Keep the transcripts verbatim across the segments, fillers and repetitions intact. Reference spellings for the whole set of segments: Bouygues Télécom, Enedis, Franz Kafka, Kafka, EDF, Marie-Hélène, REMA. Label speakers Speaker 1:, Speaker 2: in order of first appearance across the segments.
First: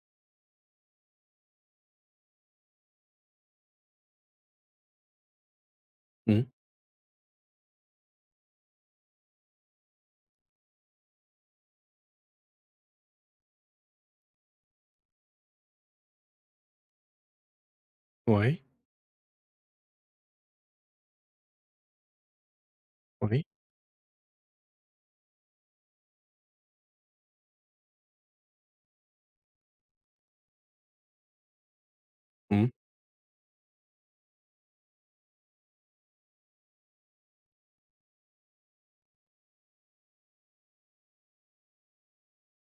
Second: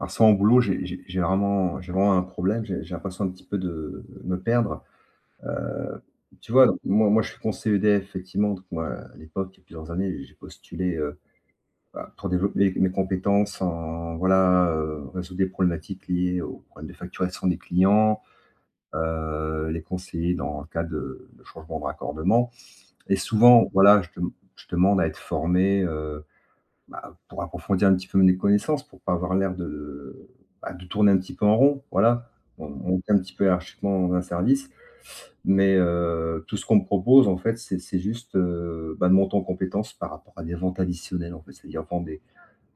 Speaker 1: Alors sans au boulot, j'ai j'ai j'ai vraiment j'ai vraiment un problème, j'ai j'ai l'impression un petit peu de me perdre. Heu,
Speaker 2: Mmh.
Speaker 1: Tu vois? Moi moi, je suis conseiller E D F effectivement. Donc moi, à l'époque, il y a plusieurs années, j'ai postulé, heu, bah, pour développer mes compétences en, voilà, heu, résoudre des problématiques liées aux problèmes de facturation des clients,
Speaker 2: Oui,
Speaker 1: heu, les conseiller dans le cas de de changement de raccordement. Et
Speaker 2: oui.
Speaker 1: souvent, voilà, je dem je demande à être formé, heu bah, pour approfondir un petit peu mes connaissances, pour pas avoir l'air de, bah, de tourner un petit peu en rond, voilà. On
Speaker 2: Mmh.
Speaker 1: on est un petit peu hiérarchiquement dans un service, mais heu, tout ce qu'on me propose, en fait, c'est c'est juste, heu, bah, de monter en compétence par rapport à des ventes additionnelles, en fait. C'est-à-dire vendre des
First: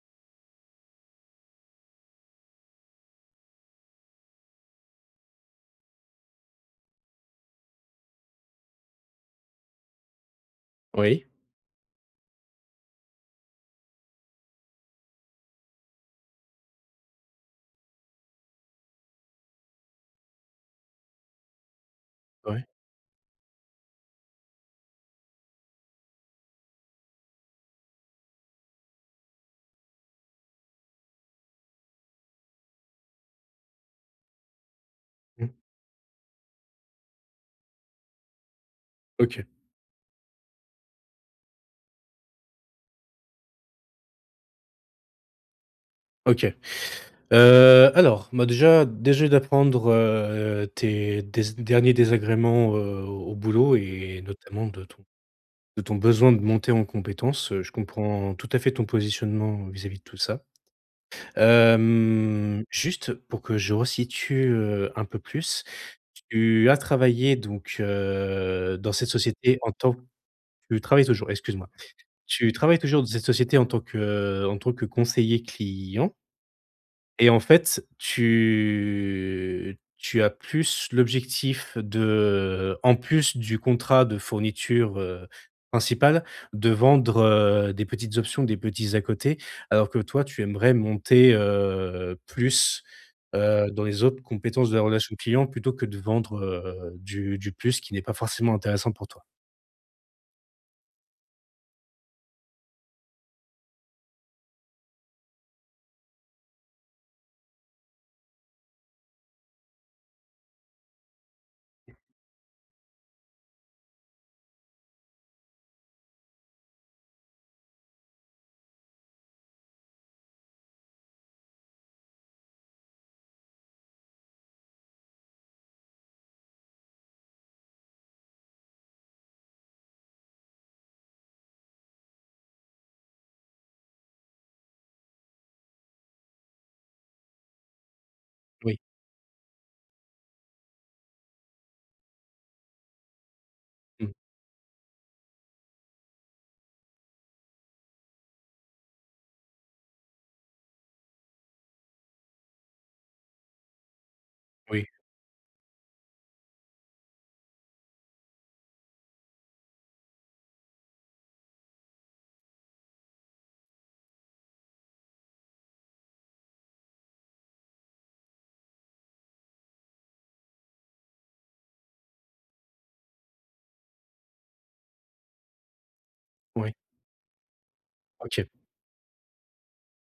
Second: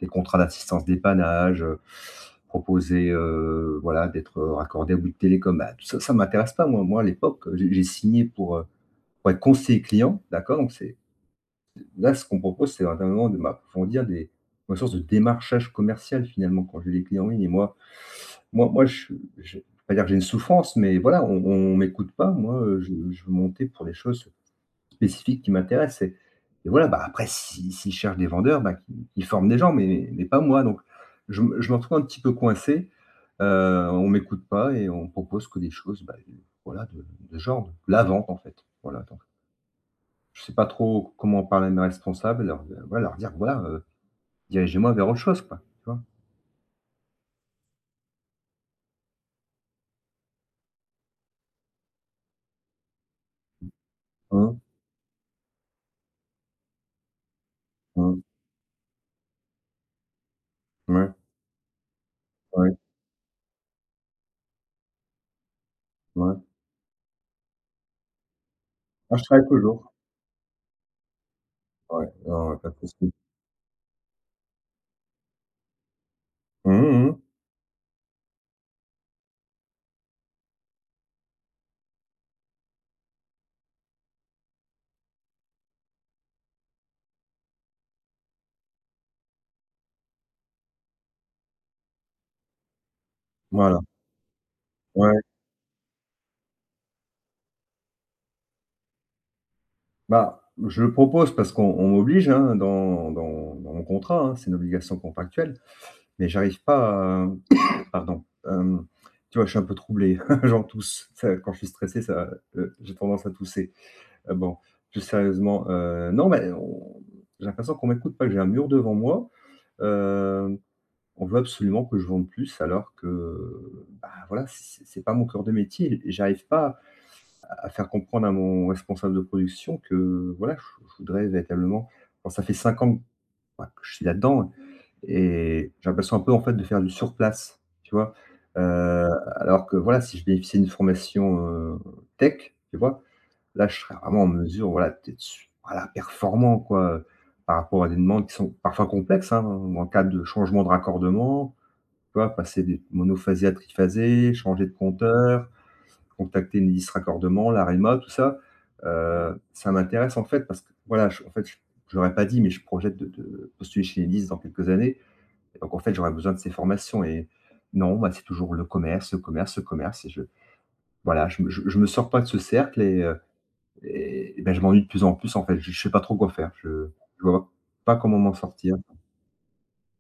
Speaker 1: des contrats d'assistance dépannage, heu, proposer, heu, voilà, d'être raccordé à Bouygues Télécom. Bah, tout ça, ça m'intéresse pas moi. Moi, à l'époque, j'ai j'ai signé pour, heu, pour être conseiller client, d'accord? Donc c'est…
Speaker 2: Oui,
Speaker 1: Là, ce qu'on propose, c'est vraiment de m'approfondir des… une sorte de démarchage commercial finalement quand j'ai des clients en ligne. Et moi moi moi je je vais pas dire que j'ai une souffrance, mais voilà, on on m'écoute pas. Moi,
Speaker 2: oui.
Speaker 1: heu, je je veux monter pour les choses spécifiques qui m'intéressent. et et voilà, bah, après, si s'ils cherchent des vendeurs, bah, qu'ils qu'ils forment des gens, mais mais pas moi. Donc je me… je me retrouve un petit peu coincé, heu, on m'écoute pas et on propose
Speaker 2: Mmh.
Speaker 1: que des choses, bah, voilà, de… de genre de la vente en fait. Voilà.
Speaker 2: OK,
Speaker 1: Je sais pas trop comment parler à mes responsables, leur… ouais, leur dire: «Voilà, heu, dirigez-moi vers autre chose, quoi», tu vois?
Speaker 2: OK. Heu, alors, bah, déjà déjà d'apprendre, heu, tes dés derniers désagréments, heu, au boulot et
Speaker 1: Mmh,
Speaker 2: notamment de ton de ton besoin de monter en compétences, heu, je
Speaker 1: mmh.
Speaker 2: comprends tout à fait ton positionnement vis-à-vis de tout ça.
Speaker 1: Ouais,
Speaker 2: Hem,
Speaker 1: ouais,
Speaker 2: juste pour que je resitue, heu, un peu plus,
Speaker 1: ouais.
Speaker 2: tu as travaillé donc, heu, dans cette
Speaker 1: Moi, je travaille
Speaker 2: société en
Speaker 1: toujours.
Speaker 2: tant tu travailles toujours, excuse-moi.
Speaker 1: Ouais, non,
Speaker 2: Tu
Speaker 1: ouais, pas de
Speaker 2: travailles toujours dans
Speaker 1: souci.
Speaker 2: cette société en tant que euh, en tant que conseiller client
Speaker 1: Mmh mh, mmh.
Speaker 2: et en fait, tu tu as plus l'objectif de en plus du contrat de fourniture, heu, principale, de vendre, heu, des petites options, des petits à côté, alors que toi, tu aimerais monter, heu, plus, heu,
Speaker 1: Voilà,
Speaker 2: dans les autres compétences de la relation
Speaker 1: ouais.
Speaker 2: client plutôt que de vendre, heu, du du plus qui n'est pas forcément intéressant pour toi.
Speaker 1: Bah, je le propose parce qu'on on m'oblige, hein, dans dans dans mon contrat, hein, c'est une obligation contractuelle, mais j'arrive pas à… pardon, hem, tu vois, je suis un peu troublé, j'en tousse. Ça, quand je suis stressé, ça, heu, j'ai tendance à tousser. Heu, bon, plus sérieusement, heu, non, mais on… j'ai l'impression qu'on m'écoute pas, que j'ai un mur devant moi. Hem, on veut absolument que je vende plus, alors que, bah, voilà, c'est c'est pas mon cœur de métier. Et j'arrive pas à… à faire comprendre à mon responsable de production que, voilà, je je voudrais véritablement… bon, ça fait cinq ans, bah, que je suis là-dedans. Et j'ai l'impression un peu, en fait, de faire du surplace, tu vois?
Speaker 2: Oui.
Speaker 1: Heu, alors que, voilà, si je bénéficiais d'une formation, heu, tech, tu vois? Là, je serais
Speaker 2: Mmh.
Speaker 1: vraiment en mesure, voilà, d'être su… voilà, performant, quoi, par rapport à des demandes qui sont parfois complexes, hein, ou en cas de changement de raccordement, tu vois? Passer des monophasés à triphasés, changer de
Speaker 2: Oui.
Speaker 1: compteur, contacter une liste raccordement, la réma, tout ça, heu, ça m'intéresse, en fait, parce que, voilà, je… en fait, je je l'aurais pas dit, mais je projette de de postuler chez Enedis dans quelques années. Et donc en fait, j'aurais besoin de ces formations. Et non, bah, c'est toujours le commerce, le commerce, le commerce. Et je… voilà, je me… je je me sors pas de ce cercle. Et heu, et, et ben, je m'ennuie de plus en plus, en fait. Je je sais pas trop quoi faire.
Speaker 2: Oui.
Speaker 1: Je… je vois pas comment m'en
Speaker 2: OK.
Speaker 1: sortir.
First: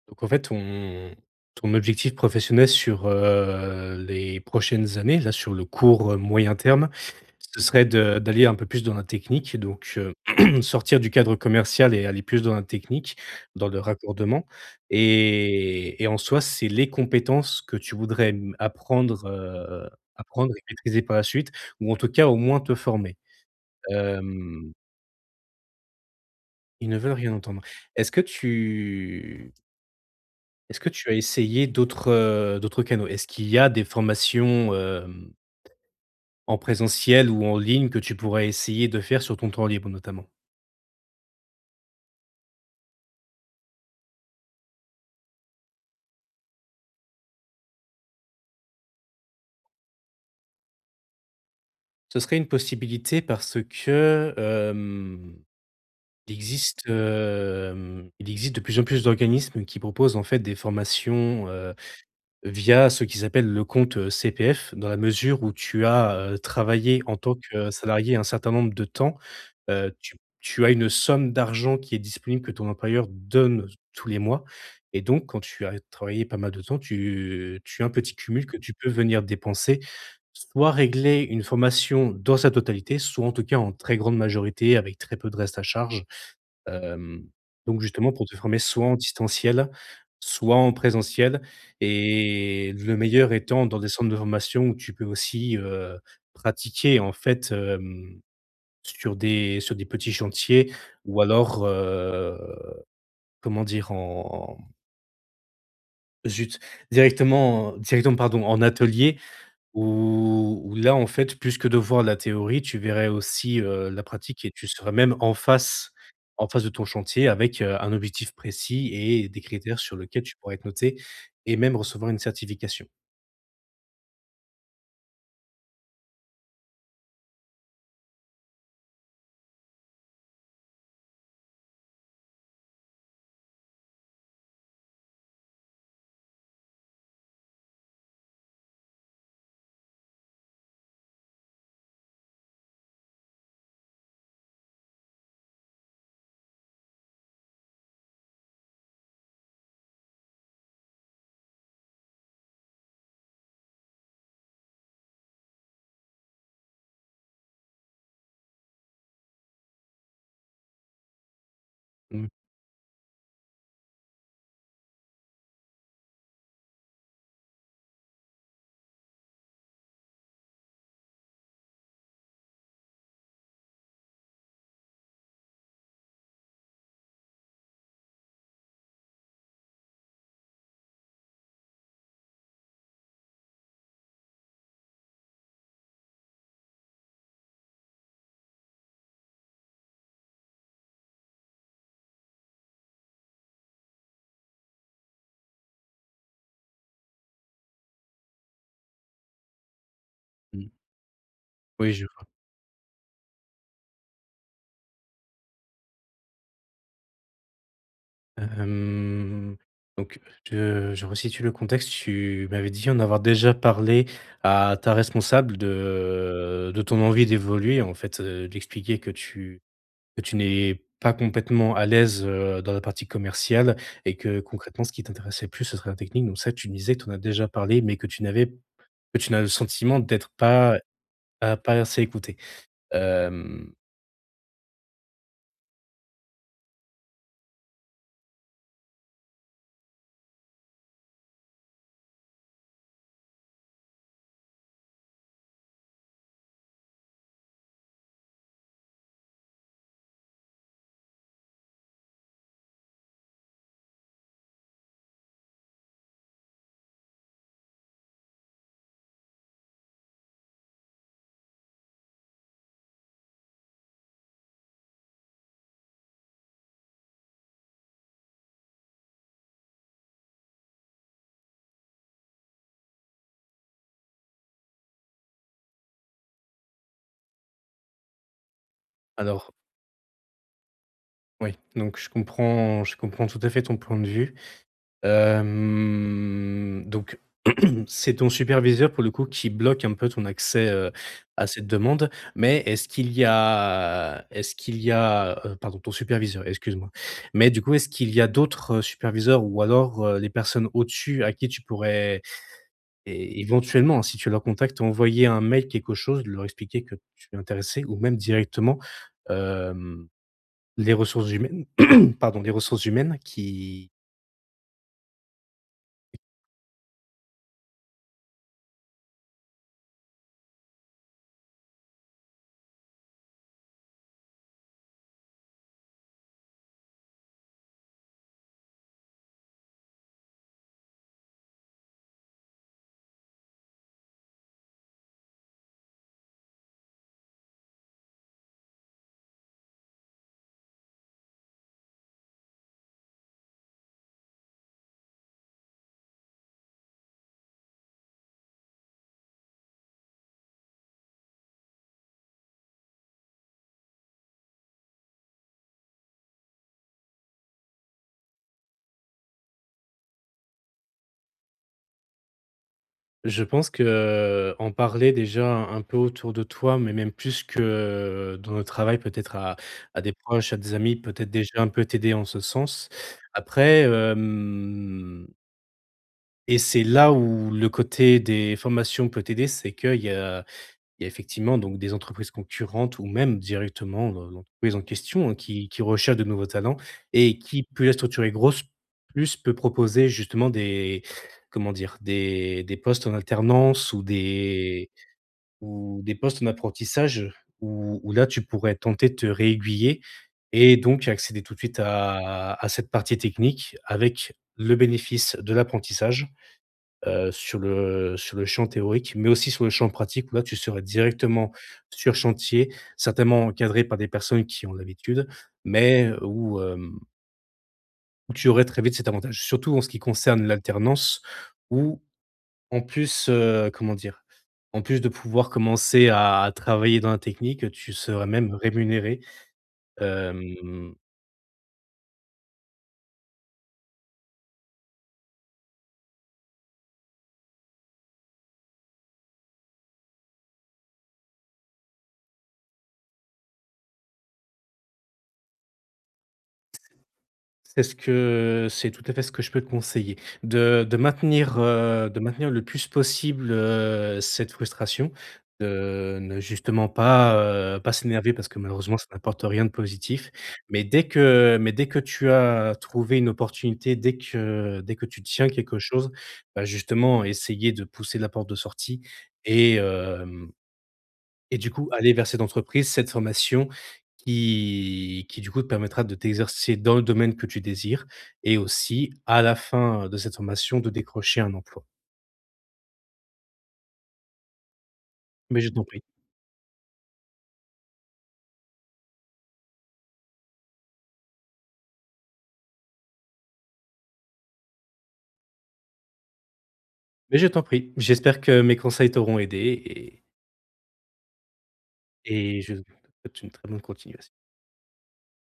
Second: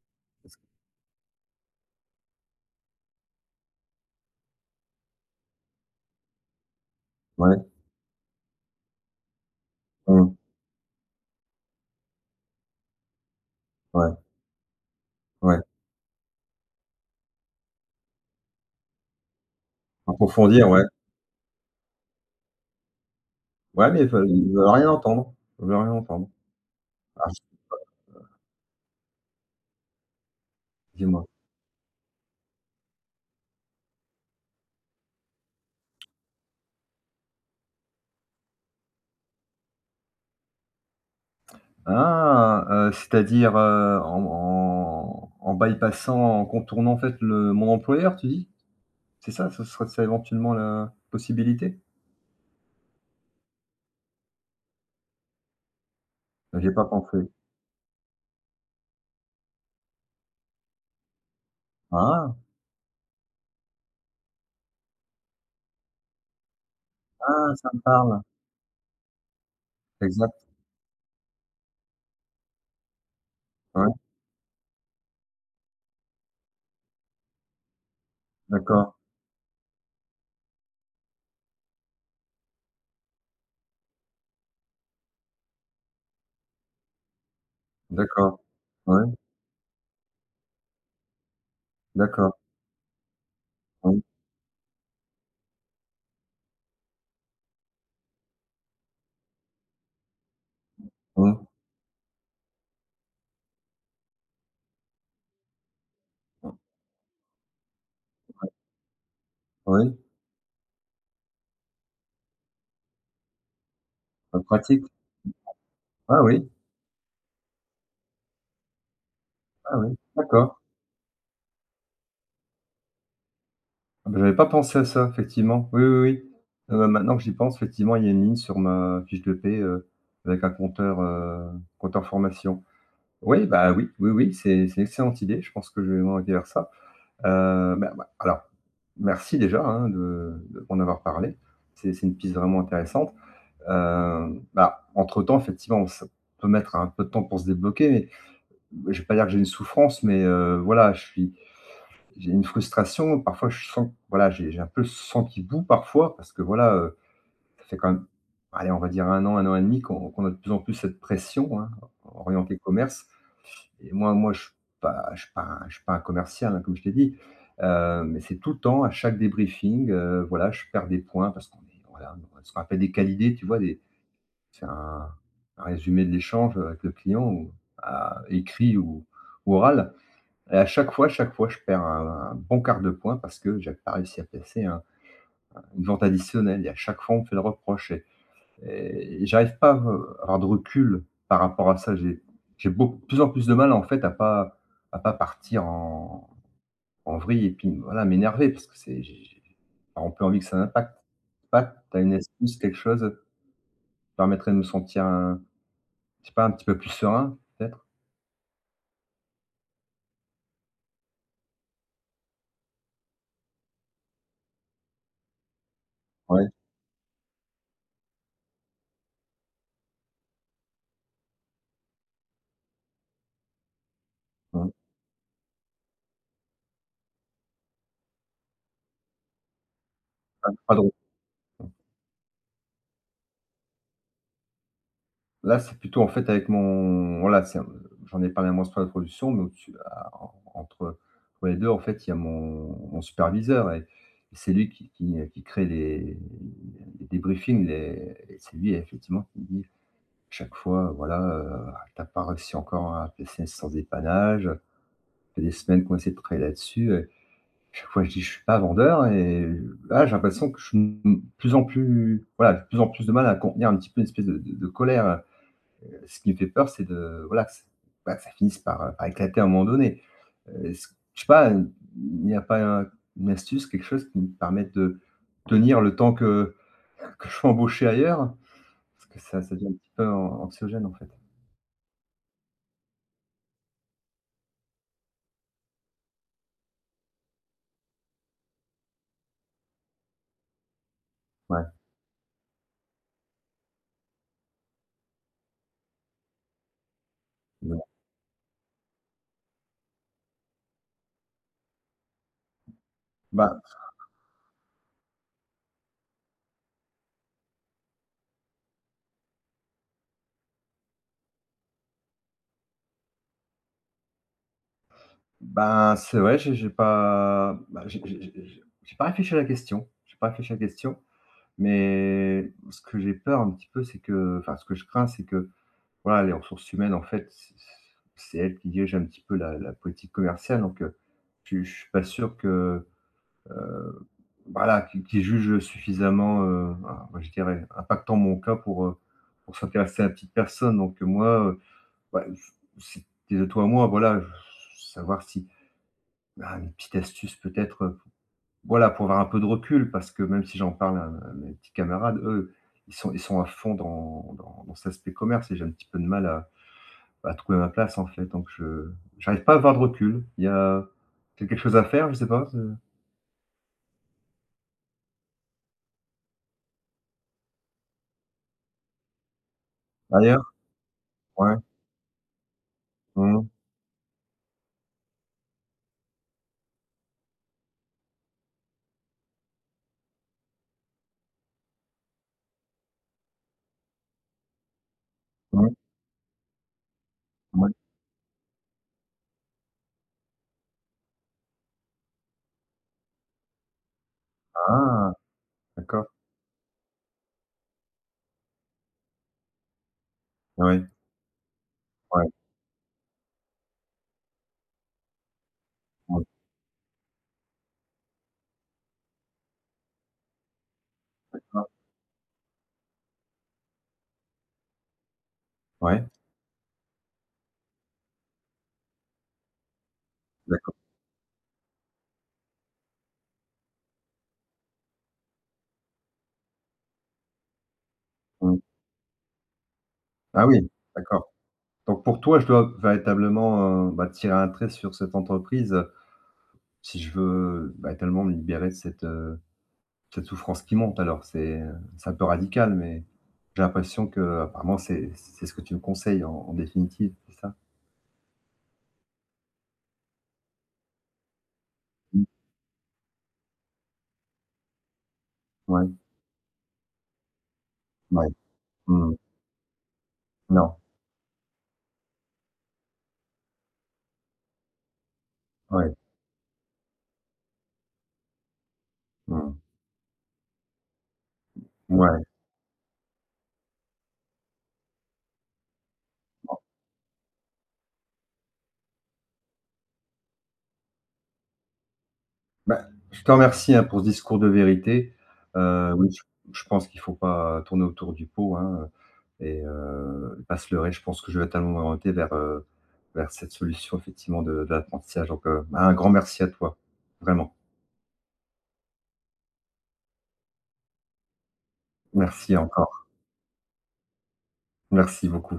Speaker 2: Donc en fait, ton ton objectif professionnel sur, heu, les prochaines années, là, sur le court, heu, moyen terme,
Speaker 1: Ouais,
Speaker 2: ce serait de d'aller un peu plus dans la technique, donc heu,
Speaker 1: mmh,
Speaker 2: sortir du cadre commercial et aller plus dans la technique, dans le
Speaker 1: ouais,
Speaker 2: raccordement
Speaker 1: ouais.
Speaker 2: et et en soi, c'est les compétences que tu voudrais, mmh, apprendre, heu, apprendre et
Speaker 1: Approfondir, ouais.
Speaker 2: maîtriser par la suite ou en tout cas, au moins te former.
Speaker 1: Ouais, mais ils veulent ils veulent
Speaker 2: Hem,
Speaker 1: rien entendre. Ils veulent rien entendre.
Speaker 2: Ils ne veulent
Speaker 1: Ah,
Speaker 2: rien entendre. Est-ce que tu Est-ce que tu as
Speaker 1: dis-moi.
Speaker 2: essayé d'autres, heu, d'autres canaux? Est-ce qu'il y a des formations, hem, en présentiel ou en ligne que tu pourrais essayer de faire sur ton temps libre notamment?
Speaker 1: Ah, heu, c'est-à-dire, heu, en en en bypassant, en contournant, en fait, le… mon employeur, tu dis? C'est ça? Ce serait ça éventuellement la possibilité?
Speaker 2: Ce serait une possibilité parce que, hem, il
Speaker 1: J'y ai
Speaker 2: existe,
Speaker 1: pas pensé.
Speaker 2: hem, il existe de plus en plus d'organismes qui proposent en fait des formations,
Speaker 1: Ah!
Speaker 2: via ce qu'ils appellent le compte, heu, C P F, dans la mesure où tu as, heu, travaillé en tant
Speaker 1: Ah,
Speaker 2: que
Speaker 1: ça
Speaker 2: euh,
Speaker 1: me
Speaker 2: salarié
Speaker 1: parle.
Speaker 2: un certain nombre de temps, heu, tu
Speaker 1: Exact.
Speaker 2: tu as une somme d'argent qui est disponible, que ton employeur donne
Speaker 1: Ouais,
Speaker 2: tous les mois et donc quand tu as travaillé pas mal de temps, tu tu as un petit cumul que tu peux
Speaker 1: d'accord,
Speaker 2: venir dépenser, soit régler une formation dans sa totalité, soit en tout cas en très grande majorité avec très peu de reste à charge. Hem, donc justement pour te
Speaker 1: d'accord.
Speaker 2: former soit en
Speaker 1: Ouais,
Speaker 2: distanciel, soit en présentiel
Speaker 1: d'accord.
Speaker 2: et le meilleur étant dans des
Speaker 1: Mmh,
Speaker 2: centres de formation où tu peux aussi, heu, pratiquer en fait, hem, sur des sur des petits chantiers ou
Speaker 1: mmh.
Speaker 2: alors, heu, comment dire? En zut, directement directement pardon, en atelier
Speaker 1: Oui,
Speaker 2: où où là, en fait, plus que de voir la théorie, tu verrais aussi, heu, la
Speaker 1: bah,
Speaker 2: pratique et tu
Speaker 1: pratique.
Speaker 2: serais même en face
Speaker 1: Ah
Speaker 2: en
Speaker 1: oui,
Speaker 2: face de ton chantier avec, heu, un objectif précis et des
Speaker 1: ah
Speaker 2: critères sur
Speaker 1: oui,
Speaker 2: lesquels tu pourrais
Speaker 1: d'accord.
Speaker 2: être noté et même recevoir une certification.
Speaker 1: Ah bah, j'avais pas pensé à ça, effectivement. Oui, oui, oui. Heu, maintenant que j'y pense, effectivement, il y a une ligne sur ma fiche de paie, heu, avec un compteur, heu, compteur formation. Oui, bah, oui, oui, oui, c'est c'est une excellente idée. Je pense que je vais m'orienter vers ça. Heu, bah, bah, alors, merci déjà, hein, de de m'en avoir parlé. C'est c'est une piste vraiment intéressante. Heu, bah, entre-temps, effectivement, ça peut mettre un peu de temps pour se débloquer, mais je ne vais pas dire que j'ai une souffrance, mais heu, voilà, je suis… J'ai une frustration, parfois je sens, voilà, j'ai j'ai un peu le sang qui bout parfois, parce que voilà, heu, ça fait quand même, allez, on va dire un an, un an et demi qu'on qu'on a de plus en plus cette pression, hein,
Speaker 2: Mmh.
Speaker 1: orientée commerce. Et moi moi je suis pas… je suis pas un… je suis pas un commercial, hein, comme je t'ai dit, heu, mais c'est tout le temps, à chaque débriefing, heu, voilà, je perds des points parce qu'on est… voilà, ce qu'on appelle des qualités, tu vois? Des… c'est un… un résumé de l'échange avec le client ou à écrit ou… ou oral. Et à chaque fois, chaque fois, je perds un… un bon quart de point parce que j'avais pas réussi à placer un… une vente additionnelle. Et à chaque fois, on me fait le reproche. et et j'arrive pas à avoir de recul par rapport à ça. J'ai j'ai beaucoup plus… en plus de mal, en fait, à pas… à pas partir en… en vrille et puis, voilà, m'énerver parce que c'est… j'ai j'ai… on peut envie que ça impacte. Pas.
Speaker 2: Oui,
Speaker 1: Tu as
Speaker 2: je
Speaker 1: une
Speaker 2: vois.
Speaker 1: astuce, quelque chose, qui permettrait de me sentir un… je sais pas, un petit peu plus serein, peut-être?
Speaker 2: Hem, donc je je resitue le contexte. Tu m'avais dit en avoir déjà parlé à ta responsable
Speaker 1: Ouais,
Speaker 2: de de ton envie d'évoluer en fait, heu, d'expliquer que tu que tu n'es pas complètement à l'aise, heu, dans la partie commerciale et que
Speaker 1: mmh.
Speaker 2: concrètement, ce qui t'intéressait plus, ce serait la technique. Donc ça, tu me disais que tu en as déjà parlé, mais que tu n'avais que tu n'as le sentiment d'être
Speaker 1: Pas… pas
Speaker 2: pas
Speaker 1: de…
Speaker 2: à pas assez écouté. Hem,
Speaker 1: Là, c'est plutôt en fait avec mon… voilà, c'est un… j'en ai parlé à mon responsable de production, mais au-dessus, à… en… entre entre les deux, en fait, il y a mon… mon superviseur. et et c'est lui qui qui, qui crée les… les débriefings, les… et c'est lui effectivement qui dit chaque fois, voilà, heu: «Tu pas réussi encore à placer sans dépannage, ça fait des semaines qu'on essaie de travailler là-dessus». Et chaque fois, je dis: «Je suis pas vendeur». Et là, j'ai l'impression que je suis de plus en plus… voilà, j'ai de plus en plus de mal à contenir un petit peu une espèce de de de colère. Ce qui me fait peur, c'est de… voilà, que, ça… bah, que ça finisse par, euh, par éclater à un moment donné. Heu, est-ce… je sais pas, il n'y a pas un… une astuce, quelque chose qui me permette de tenir le temps que… que je sois embauché ailleurs? Parce que ça…
Speaker 2: alors
Speaker 1: ça devient un petit peu an… anxiogène, en fait.
Speaker 2: oui, donc je comprends je comprends tout à fait ton point de vue. Hem, donc C'est ton superviseur, pour le coup, qui bloque un peu ton accès, heu, à
Speaker 1: Ouais,
Speaker 2: cette demande. Mais est-ce qu'il y a est-ce qu'il y a, heu pardon, ton superviseur, excuse-moi. Mais du coup,
Speaker 1: ouais.
Speaker 2: est-ce qu'il y a d'autres, heu, superviseurs ou alors, heu, les personnes au-dessus à qui tu pourrais é
Speaker 1: Bah,
Speaker 2: éventuellement, hein, si tu leur contactes, envoyer un mail, quelque chose, leur expliquer que tu es intéressé ou même directement, hem, les ressources humaines pardon, les ressources humaines qui…
Speaker 1: ben, c'est vrai, j'ai j'ai pas… bah, j'ai j'ai j'ai j'ai j'ai pas réfléchi à la question, j'ai pas réfléchi à la question, mais ce que j'ai peur un petit peu, c'est que… enfin, ce que je crains, c'est que… Voilà, les ressources humaines, en fait, c c'est elle qui dirige un petit peu la la politique commerciale, donc heu, je je suis pas sûr que, heu, voilà, qui… qu'ils jugent suffisamment, heu, ah, moi, je dirais, impactant mon cas pour, heu, pour s'intéresser à la petite personne. Donc heu, moi, heu, bah, je… c'était de toi à moi, voilà, je… savoir si, ah, une petite astuce peut-être, heu, voilà, pour avoir un peu de recul parce que même si j'en parle à… à mes petits camarades, eux, ils sont ils sont à fond dans dans dans cet aspect commerce. Et j'ai un petit peu de mal à… à trouver ma place, en fait, donc je… j'arrive pas à avoir de recul. Il y a… c'est quelque chose à faire, je sais pas, c'est…
Speaker 2: Je pense que, heu, en parler déjà un peu autour de toi, mais même plus que euh, dans le travail, peut-être à à des
Speaker 1: ailleurs?
Speaker 2: proches, à des amis, peut-être
Speaker 1: Ouais.
Speaker 2: déjà un peu t'aider en ce sens.
Speaker 1: Mmh.
Speaker 2: Après, hem et c'est là où le côté des formations peut t'aider, c'est qu'il y a il y a effectivement donc des entreprises concurrentes ou même directement l'en l'entreprise en question, hein, qui
Speaker 1: Mmh.
Speaker 2: qui recherche de nouveaux talents et qui,
Speaker 1: Ouais.
Speaker 2: plus la structure est grosse, plus peut proposer justement des… comment dire? Des des postes en alternance ou des…
Speaker 1: Ah!
Speaker 2: ou
Speaker 1: D'accord.
Speaker 2: des postes en apprentissage où où là, tu pourrais tenter de te réaiguiller et
Speaker 1: Ouais.
Speaker 2: donc accéder tout de suite
Speaker 1: Ouais.
Speaker 2: à à cette partie technique avec le bénéfice de
Speaker 1: Ouais,
Speaker 2: l'apprentissage, heu, sur le sur le champ théorique, mais aussi sur le champ pratique où là, tu serais directement
Speaker 1: d'accord.
Speaker 2: sur chantier, certainement encadré par des personnes qui ont l'habitude,
Speaker 1: Ouais.
Speaker 2: mais où, hem, où tu aurais très vite cet avantage. Surtout en ce qui concerne
Speaker 1: D'accord.
Speaker 2: l'alternance où en plus, heu, comment dire? En plus de pouvoir commencer à à travailler dans la technique, tu serais même
Speaker 1: Mmh.
Speaker 2: rémunéré.
Speaker 1: Ah oui,
Speaker 2: Hem
Speaker 1: d'accord. Donc pour toi, je dois véritablement, heu, bah, tirer un trait sur cette entreprise, heu, si je veux… bah, tellement me libérer de cette, heu, cette souffrance qui monte alors. C'est, heu, c'est un peu radical, mais j'ai l'impression que apparemment c'est c'est ce que tu me conseilles en… en définitive, c'est ça?
Speaker 2: C'est ce que c'est tout à fait ce que je peux te conseiller. De de maintenir, heu, de
Speaker 1: Mmh.
Speaker 2: maintenir le plus possible, heu, cette frustration,
Speaker 1: Ouais.
Speaker 2: de ne justement pas, heu, pas
Speaker 1: Ouais.
Speaker 2: s'énerver parce que malheureusement ça
Speaker 1: Mmh.
Speaker 2: n'apporte rien de positif.
Speaker 1: Non,
Speaker 2: Mais dès que mais dès que tu as trouvé une opportunité, dès que dès que tu tiens quelque
Speaker 1: ouais,
Speaker 2: chose, bah, justement essayer de pousser la porte de sortie
Speaker 1: mmh,
Speaker 2: et hem et du coup, aller
Speaker 1: ouais.
Speaker 2: vers cette entreprise, cette formation qui qui du coup te permettra de t'exercer dans le domaine que tu désires et aussi à la fin de cette formation de décrocher un emploi.
Speaker 1: Bah, je te remercie, hein, pour ce discours de vérité.
Speaker 2: Mais je t'en
Speaker 1: Heu,
Speaker 2: prie,
Speaker 1: oui, je… je pense qu'il faut pas tourner autour du pot, hein, et heu, pas se leurrer. Je pense que je vais totalement m'orienter vers, heu, vers cette solution effectivement de de l'apprentissage. Donc heu, bah, un grand merci à toi,
Speaker 2: mais je
Speaker 1: vraiment.
Speaker 2: t'en prie. J'espère que mes conseils t'auront aidé et
Speaker 1: Merci
Speaker 2: et je te
Speaker 1: encore.
Speaker 2: souhaite une très bonne continuation.
Speaker 1: Merci beaucoup.